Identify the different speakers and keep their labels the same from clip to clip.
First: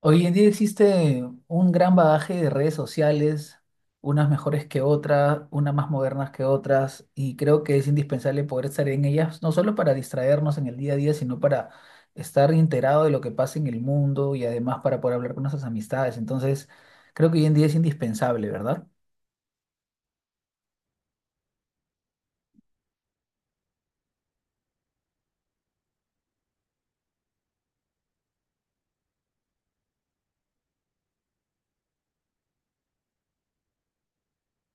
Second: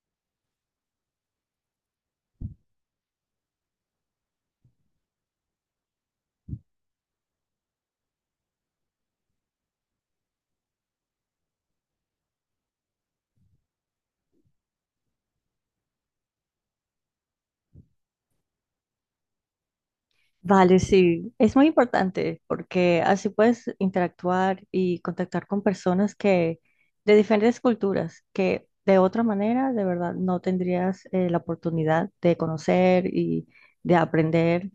Speaker 1: Hoy en día existe un gran bagaje de redes sociales, unas mejores que otras, unas más modernas que otras, y creo que es indispensable poder estar en ellas, no solo para distraernos en el día a día, sino para estar enterado de lo que pasa en el mundo y además para poder hablar con nuestras amistades. Entonces, creo que hoy en día es indispensable, ¿verdad?
Speaker 2: Vale, sí, es muy importante porque así puedes interactuar y contactar con personas que de diferentes culturas que de otra manera de verdad no tendrías la oportunidad de conocer y de aprender.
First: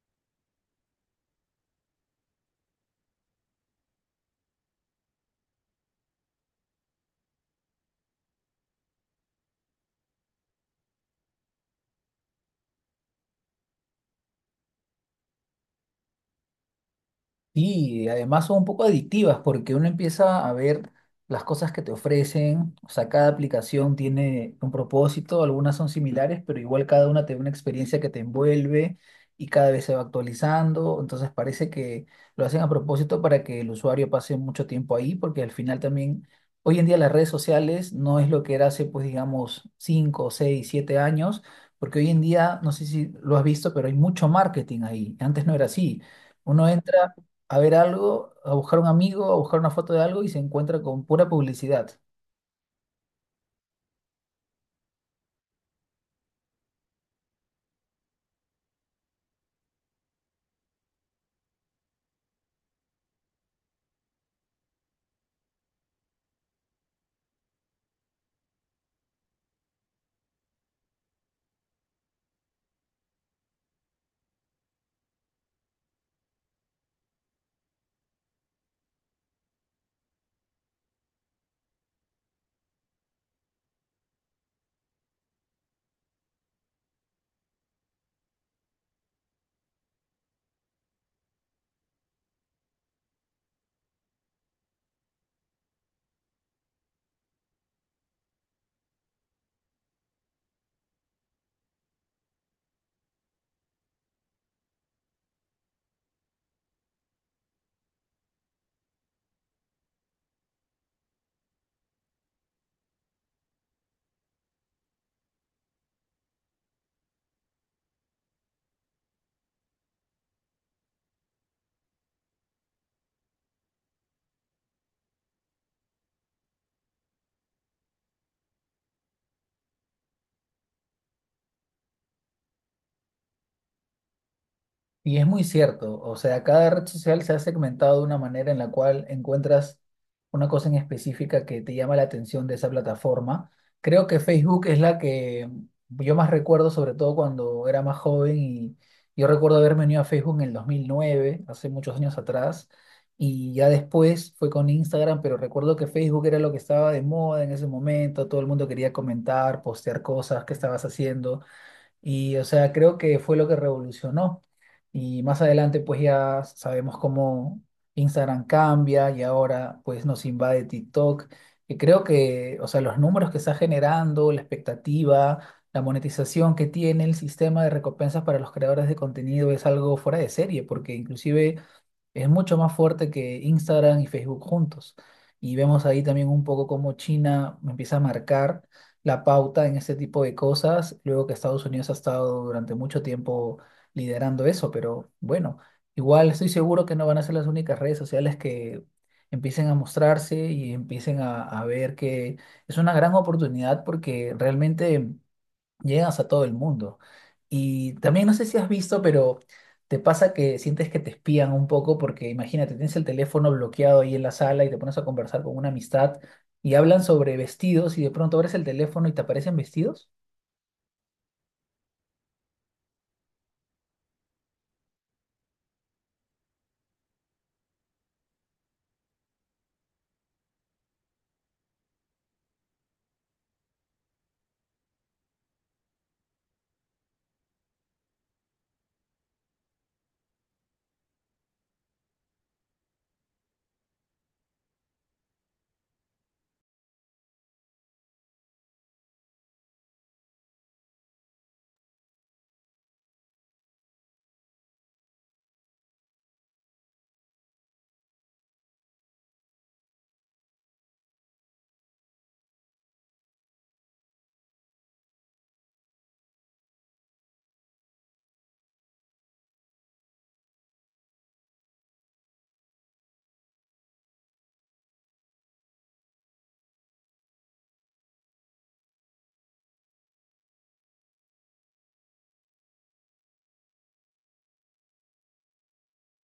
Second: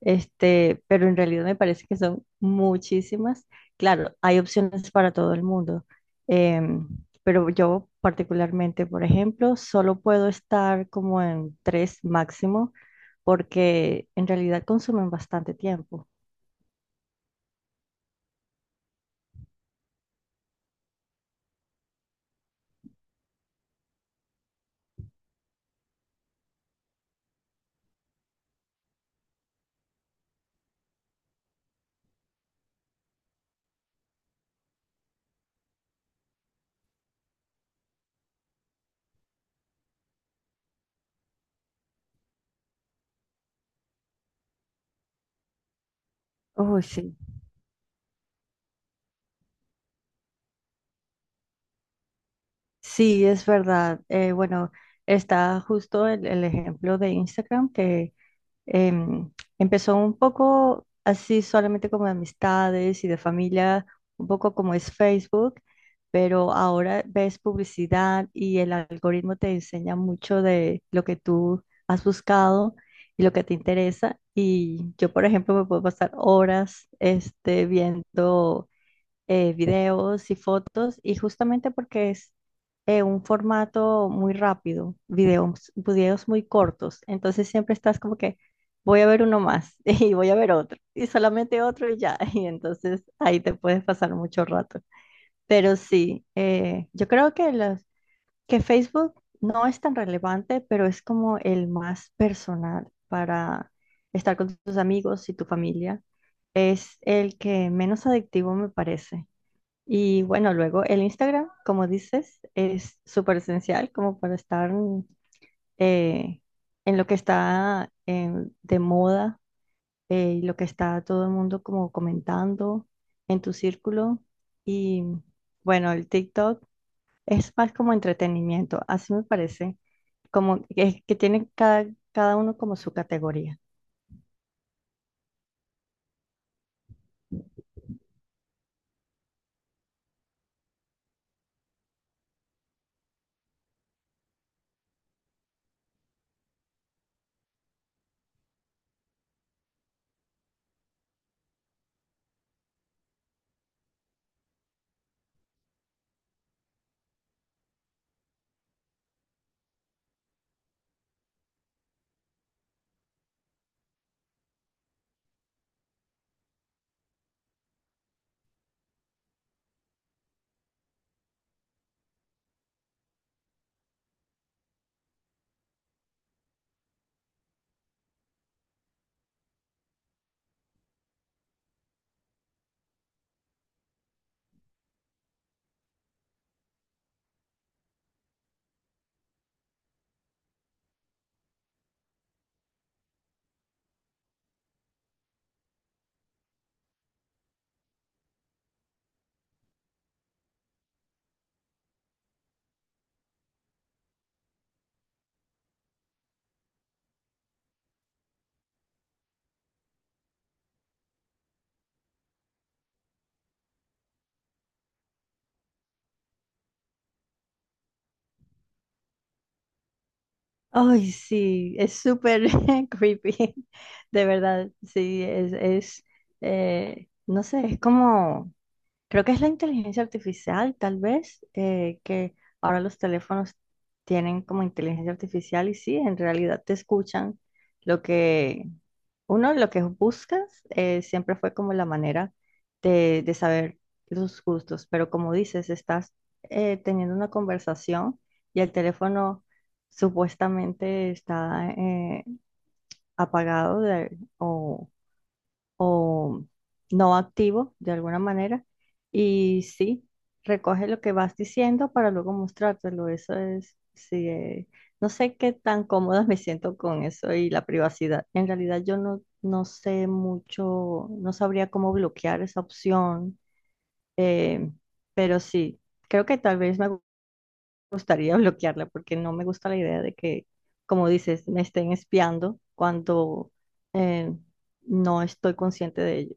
Speaker 2: Este, pero en realidad me parece que son muchísimas. Claro, hay opciones para todo el mundo, em, pero yo particularmente, por ejemplo, solo puedo estar como en tres máximo porque en realidad consumen bastante tiempo.
Speaker 1: Sí, y además son un poco adictivas porque uno empieza a ver las cosas que te ofrecen, o sea, cada aplicación tiene un propósito, algunas son similares, pero igual cada una te da una experiencia que te envuelve y cada vez se va actualizando, entonces parece que lo hacen a propósito para que el usuario pase mucho tiempo ahí, porque al final también, hoy en día las redes sociales no es lo que era hace, pues digamos, 5, 6, 7 años, porque hoy en día, no sé si lo has visto, pero hay mucho marketing ahí, antes no era así. Uno
Speaker 2: Uy,
Speaker 1: entra
Speaker 2: sí,
Speaker 1: a ver algo, a buscar un amigo, a buscar una foto de algo y se encuentra con pura publicidad.
Speaker 2: sí, es verdad. Bueno, está justo el ejemplo de Instagram que em, empezó un poco así solamente como de amistades y de familia, un poco como es Facebook, pero ahora ves publicidad y el algoritmo te enseña mucho de lo que tú has buscado y lo que te interesa. Y yo, por ejemplo, me puedo pasar horas este, viendo videos y fotos, y justamente porque es un formato muy rápido, videos, videos muy cortos, entonces siempre estás como que voy a ver uno más y voy a ver otro y solamente otro y ya, y entonces ahí te puedes pasar mucho rato. Pero sí, yo creo que que Facebook no es tan relevante, pero es como el más personal para estar con tus amigos y tu familia. Es el que menos adictivo me parece. Y bueno, luego el Instagram, como dices, es súper esencial como para estar eh, en lo que está de moda y lo que está todo el mundo como comentando en tu círculo. Y bueno, el TikTok es más como entretenimiento, así me parece, como que tiene cada uno como su categoría.
Speaker 1: Y es muy cierto, o sea, cada red social se ha segmentado de una manera en la cual encuentras una cosa en específica que te llama la atención de esa plataforma. Creo que Facebook es la que yo más recuerdo, sobre todo cuando era más joven y yo recuerdo haberme unido a Facebook en el 2009, hace muchos años atrás, y ya después fue con Instagram, pero recuerdo que Facebook era lo que estaba de moda en ese momento, todo el mundo quería comentar, postear cosas, qué estabas haciendo. Y, o sea, creo que fue lo que revolucionó. Y más adelante, pues ya sabemos cómo Instagram cambia y ahora, pues nos invade TikTok. Y creo que, o sea, los números que está generando, la expectativa, la monetización que tiene el sistema de recompensas para los creadores de contenido es algo fuera de serie, porque inclusive es mucho más fuerte que Instagram y Facebook juntos. Y vemos ahí también un poco cómo China empieza a marcar la pauta en este tipo de cosas, luego que Estados Unidos ha estado durante mucho tiempo liderando eso, pero bueno, igual estoy seguro que no van a ser las únicas redes sociales que empiecen a, mostrarse y empiecen a ver que es una gran oportunidad porque realmente llegas a todo el mundo. Y también no sé si has visto, pero te pasa que sientes que te espían un poco porque imagínate, tienes el teléfono bloqueado ahí en la sala y te pones a conversar con una amistad y hablan sobre vestidos y de pronto abres el teléfono y te aparecen vestidos.
Speaker 2: Ay, sí, es súper creepy, de verdad, sí, es, no sé, es como... Creo que es la inteligencia artificial, tal vez, que ahora los teléfonos tienen como inteligencia artificial y sí, en realidad te escuchan lo que uno, lo que buscas, siempre fue como la manera de saber los gustos, pero como dices, estás teniendo una conversación y el teléfono supuestamente está apagado o o no activo de alguna manera. Y sí, recoge lo que vas diciendo para luego mostrártelo. Eso es, sí, no sé qué tan cómoda me siento con eso y la privacidad. En realidad yo no sé mucho, no sabría cómo bloquear esa opción, eh, pero sí, creo que tal vez me gustaría bloquearla porque no me gusta la idea de que, como dices, me estén espiando cuando... eh, no estoy consciente de ello.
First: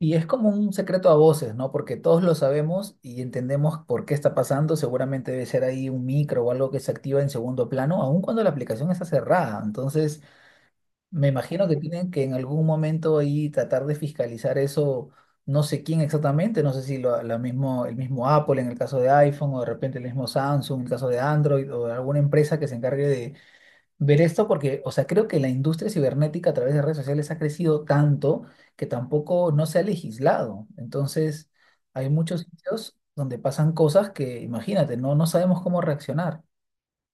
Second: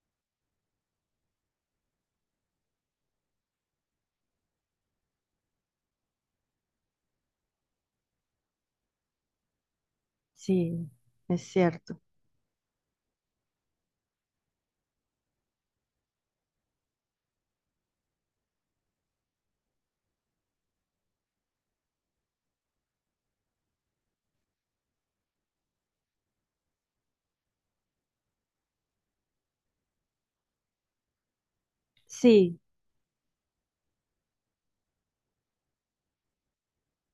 Speaker 1: Y es como un secreto a voces, ¿no? Porque todos lo sabemos y entendemos por qué está pasando. Seguramente debe ser ahí un micro o algo que se activa en segundo plano, aun cuando la aplicación está cerrada. Entonces,
Speaker 2: Sí,
Speaker 1: me
Speaker 2: es
Speaker 1: imagino que
Speaker 2: cierto.
Speaker 1: tienen que en algún momento ahí tratar de fiscalizar eso, no sé quién exactamente, no sé si el mismo Apple en el caso de iPhone o de repente el mismo Samsung en el caso de Android o alguna empresa que se encargue de ver esto, porque, o sea, creo que la industria cibernética a través de redes sociales ha crecido tanto que tampoco no se ha legislado. Entonces, hay muchos
Speaker 2: Sí,
Speaker 1: sitios donde pasan cosas que, imagínate, no sabemos cómo reaccionar.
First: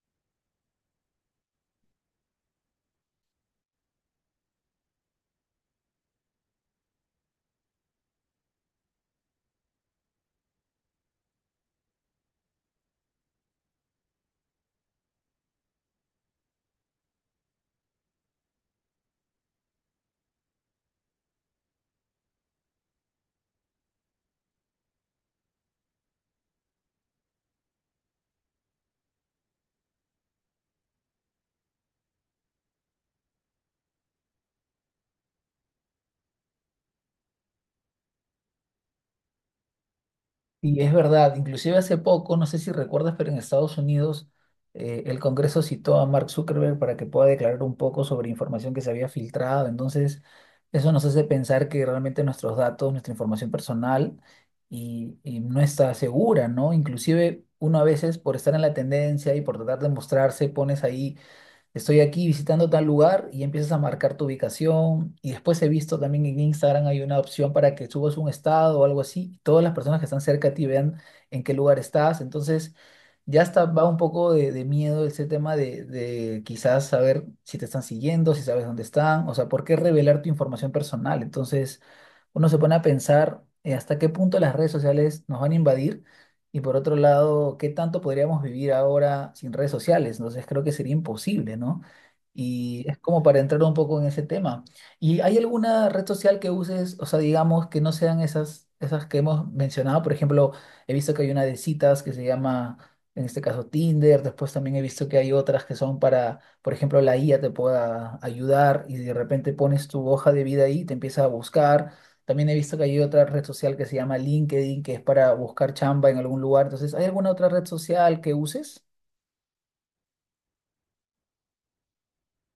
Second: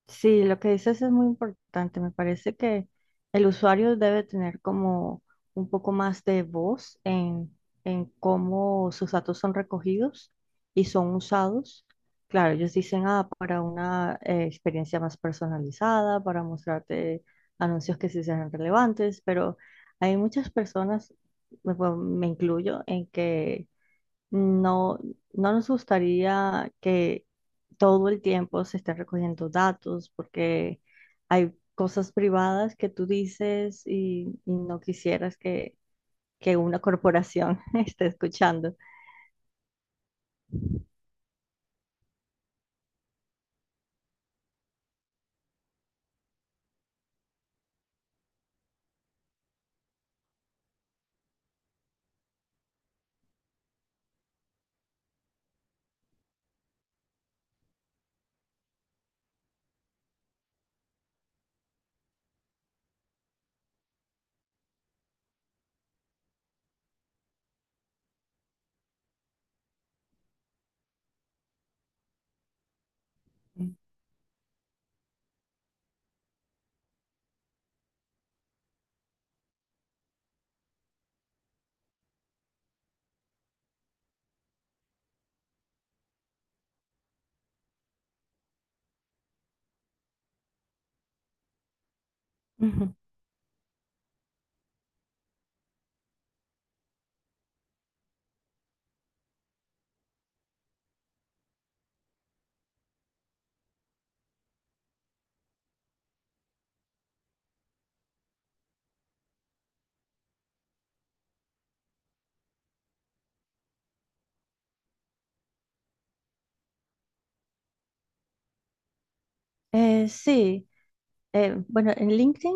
Speaker 2: sí, lo que dices es muy importante. Me parece que el usuario debe tener como un poco más de voz en cómo sus datos son recogidos y son usados. Claro, ellos dicen, ah, para una experiencia más personalizada, para mostrarte anuncios que sí sean relevantes, pero hay muchas personas, me bueno, me incluyo, en que no, no nos gustaría que todo el tiempo se esté recogiendo datos porque hay cosas privadas que tú dices y no quisieras que una corporación esté escuchando.
Speaker 1: Y es verdad, inclusive hace poco, no sé si recuerdas, pero en Estados Unidos el Congreso citó a Mark Zuckerberg para que pueda declarar un poco sobre información que se había filtrado. Entonces, eso nos hace pensar que realmente nuestros datos, nuestra información personal y no está segura, ¿no? Inclusive uno a veces por estar en la tendencia y por tratar de mostrarse, pones ahí estoy aquí visitando tal lugar y empiezas a marcar tu ubicación. Y después he visto también en Instagram hay una opción para que subas un estado o algo así, y todas las personas que están cerca de ti vean en qué lugar estás. Entonces ya está, va un poco de miedo ese tema de, quizás saber si te están siguiendo, si sabes dónde están. O sea, ¿por qué revelar tu información personal? Entonces uno se pone a pensar hasta qué punto las redes sociales nos van a invadir y por otro lado, qué tanto podríamos vivir ahora sin redes sociales. Entonces creo que sería imposible, ¿no? Y
Speaker 2: Ujú.
Speaker 1: es como para entrar un poco en ese tema. ¿Y hay alguna red social que uses, o sea, digamos que no sean esas, esas que hemos mencionado? Por ejemplo, he visto que hay una de citas que se llama, en este caso, Tinder. Después también he visto que hay otras que son para, por ejemplo, la IA te pueda ayudar y de repente pones tu hoja de vida ahí, te empieza a buscar. También he visto que hay otra red social que se llama LinkedIn, que es para buscar chamba en algún lugar. Entonces, ¿hay alguna otra red social que uses?
Speaker 2: Sí. Bueno, en LinkedIn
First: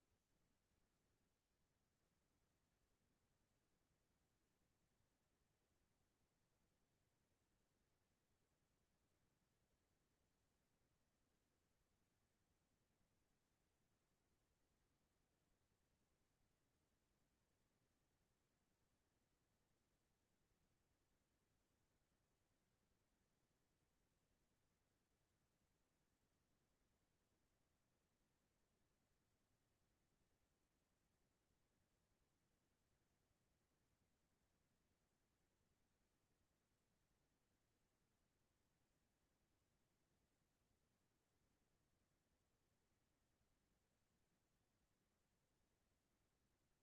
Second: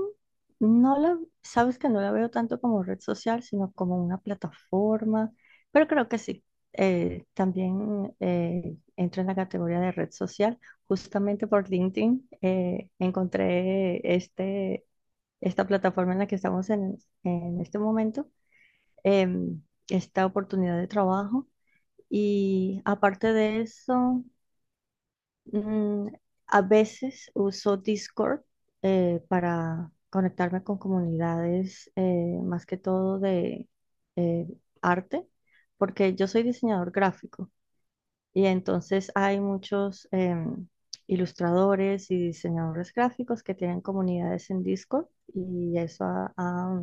Speaker 2: sabes que no la veo tanto como red social, sino como una plataforma, pero creo que sí. También entra en la categoría de red social. Justamente por LinkedIn encontré esta plataforma en la que estamos en este momento, em, esta oportunidad de trabajo. Y aparte de eso, Mm, a veces uso Discord para conectarme con comunidades, más que todo de eh, arte, porque yo soy diseñador gráfico y entonces hay muchos ilustradores y diseñadores gráficos que tienen comunidades en Discord y eso ha, ha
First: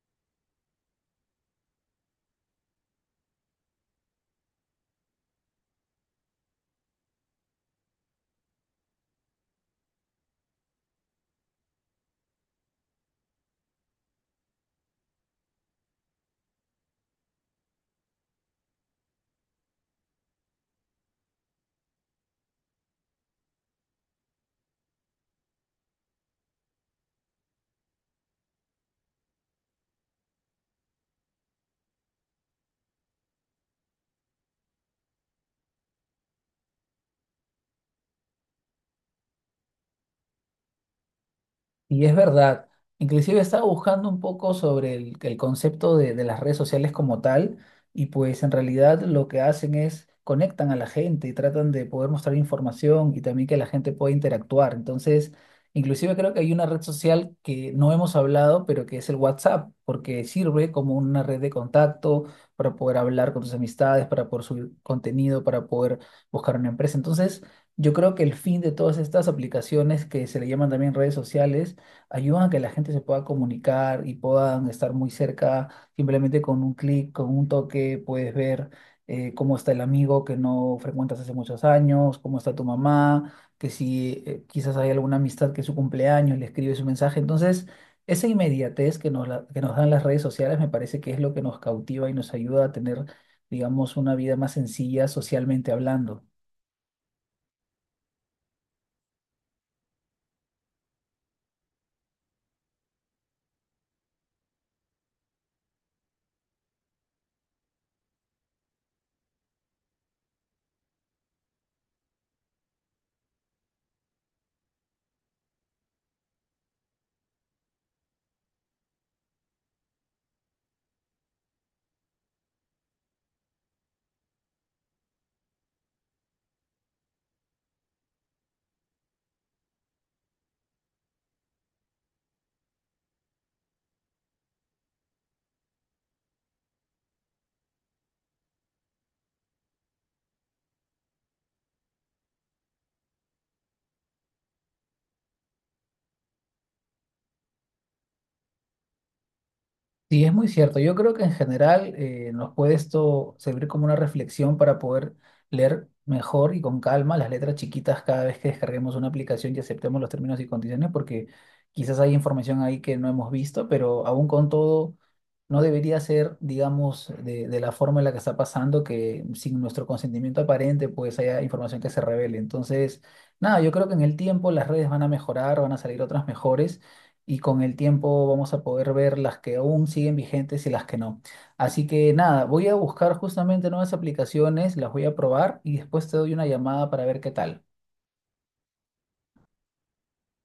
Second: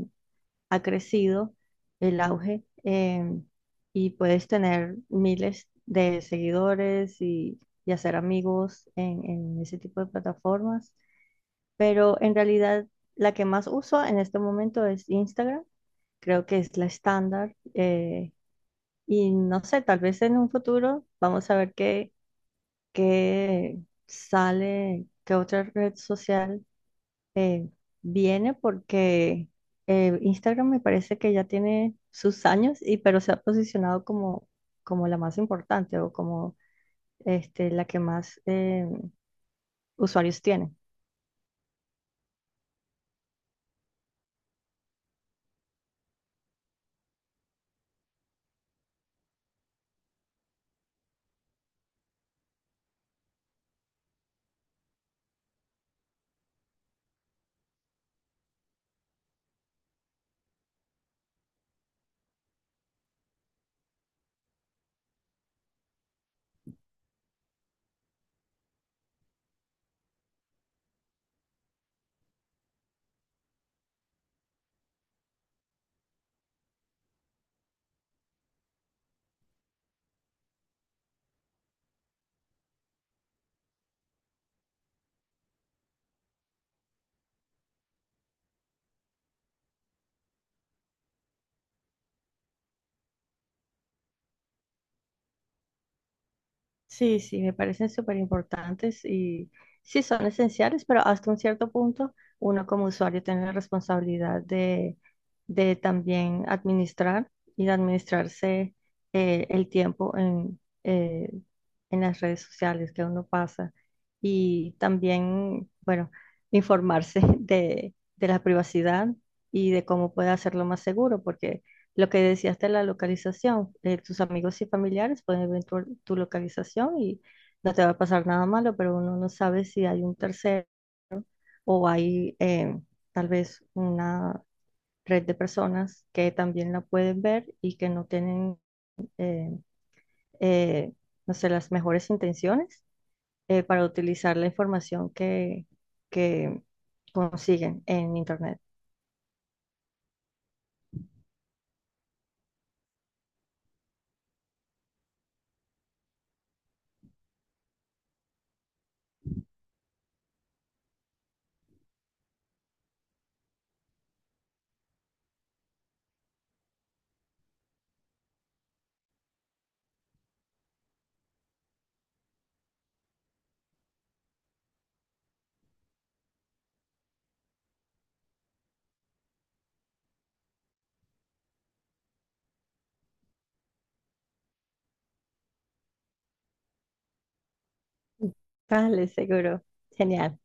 Speaker 2: ha crecido el auge y puedes tener miles de seguidores y hacer amigos en ese tipo de plataformas. Pero en realidad la que más uso en este momento es Instagram. Creo que es la estándar. Y no sé, tal vez en un futuro vamos a ver qué, qué sale, qué otra red social eh, viene porque Instagram me parece que ya tiene sus años y pero se ha posicionado como, como la más importante o como este, la que más usuarios tiene.
Speaker 1: Y es verdad, inclusive estaba buscando un poco sobre el concepto de las redes sociales como tal y pues en realidad lo que hacen es conectan a la gente y tratan de poder mostrar información y también que la gente pueda interactuar. Entonces, inclusive creo que hay una red social que no hemos hablado, pero que es el WhatsApp, porque sirve como una red de contacto para poder hablar con tus amistades, para poder subir contenido, para poder buscar una empresa. Entonces, yo creo que el fin de todas estas aplicaciones que se le llaman también redes sociales, ayudan a que la gente se pueda comunicar y puedan estar muy cerca, simplemente con un clic, con un toque, puedes ver cómo está el amigo que no frecuentas hace muchos años, cómo está tu mamá, que si quizás hay alguna amistad que es su cumpleaños, le escribes un mensaje. Entonces, esa inmediatez que nos dan las redes sociales me parece que es lo que nos cautiva y nos ayuda a tener, digamos, una vida más sencilla socialmente hablando.
Speaker 2: Sí, sí, me parecen súper importantes y sí son esenciales, pero hasta un cierto punto uno como usuario tiene la responsabilidad de también administrar y de administrarse el tiempo en en las redes sociales que uno pasa y también, bueno, informarse de la privacidad y de cómo puede hacerlo más seguro, porque lo que decías de la localización, tus amigos y familiares pueden ver tu localización y no te va a pasar nada malo, pero uno no sabe si hay un tercero o hay tal vez una red de personas que también la pueden ver y que no tienen, eh, eh, no sé, las mejores intenciones para utilizar la información que consiguen en Internet.
Speaker 1: Sí, es muy cierto. Yo creo que en general nos puede esto servir como una reflexión para poder leer mejor y con calma las letras chiquitas cada vez que descarguemos una aplicación y aceptemos los términos y condiciones, porque quizás hay información ahí que no hemos visto, pero aún con todo no debería ser, digamos, de, la forma en la que está pasando que sin nuestro consentimiento aparente pues haya información que se revele. Entonces, nada, yo creo que en el tiempo las redes van a mejorar, van a salir otras mejores y con el tiempo vamos a poder ver las que aún siguen vigentes y las que no. Así que nada, voy a buscar justamente nuevas aplicaciones, las voy a probar y después te doy una llamada para ver qué tal.
Speaker 2: Vale, seguro. Genial.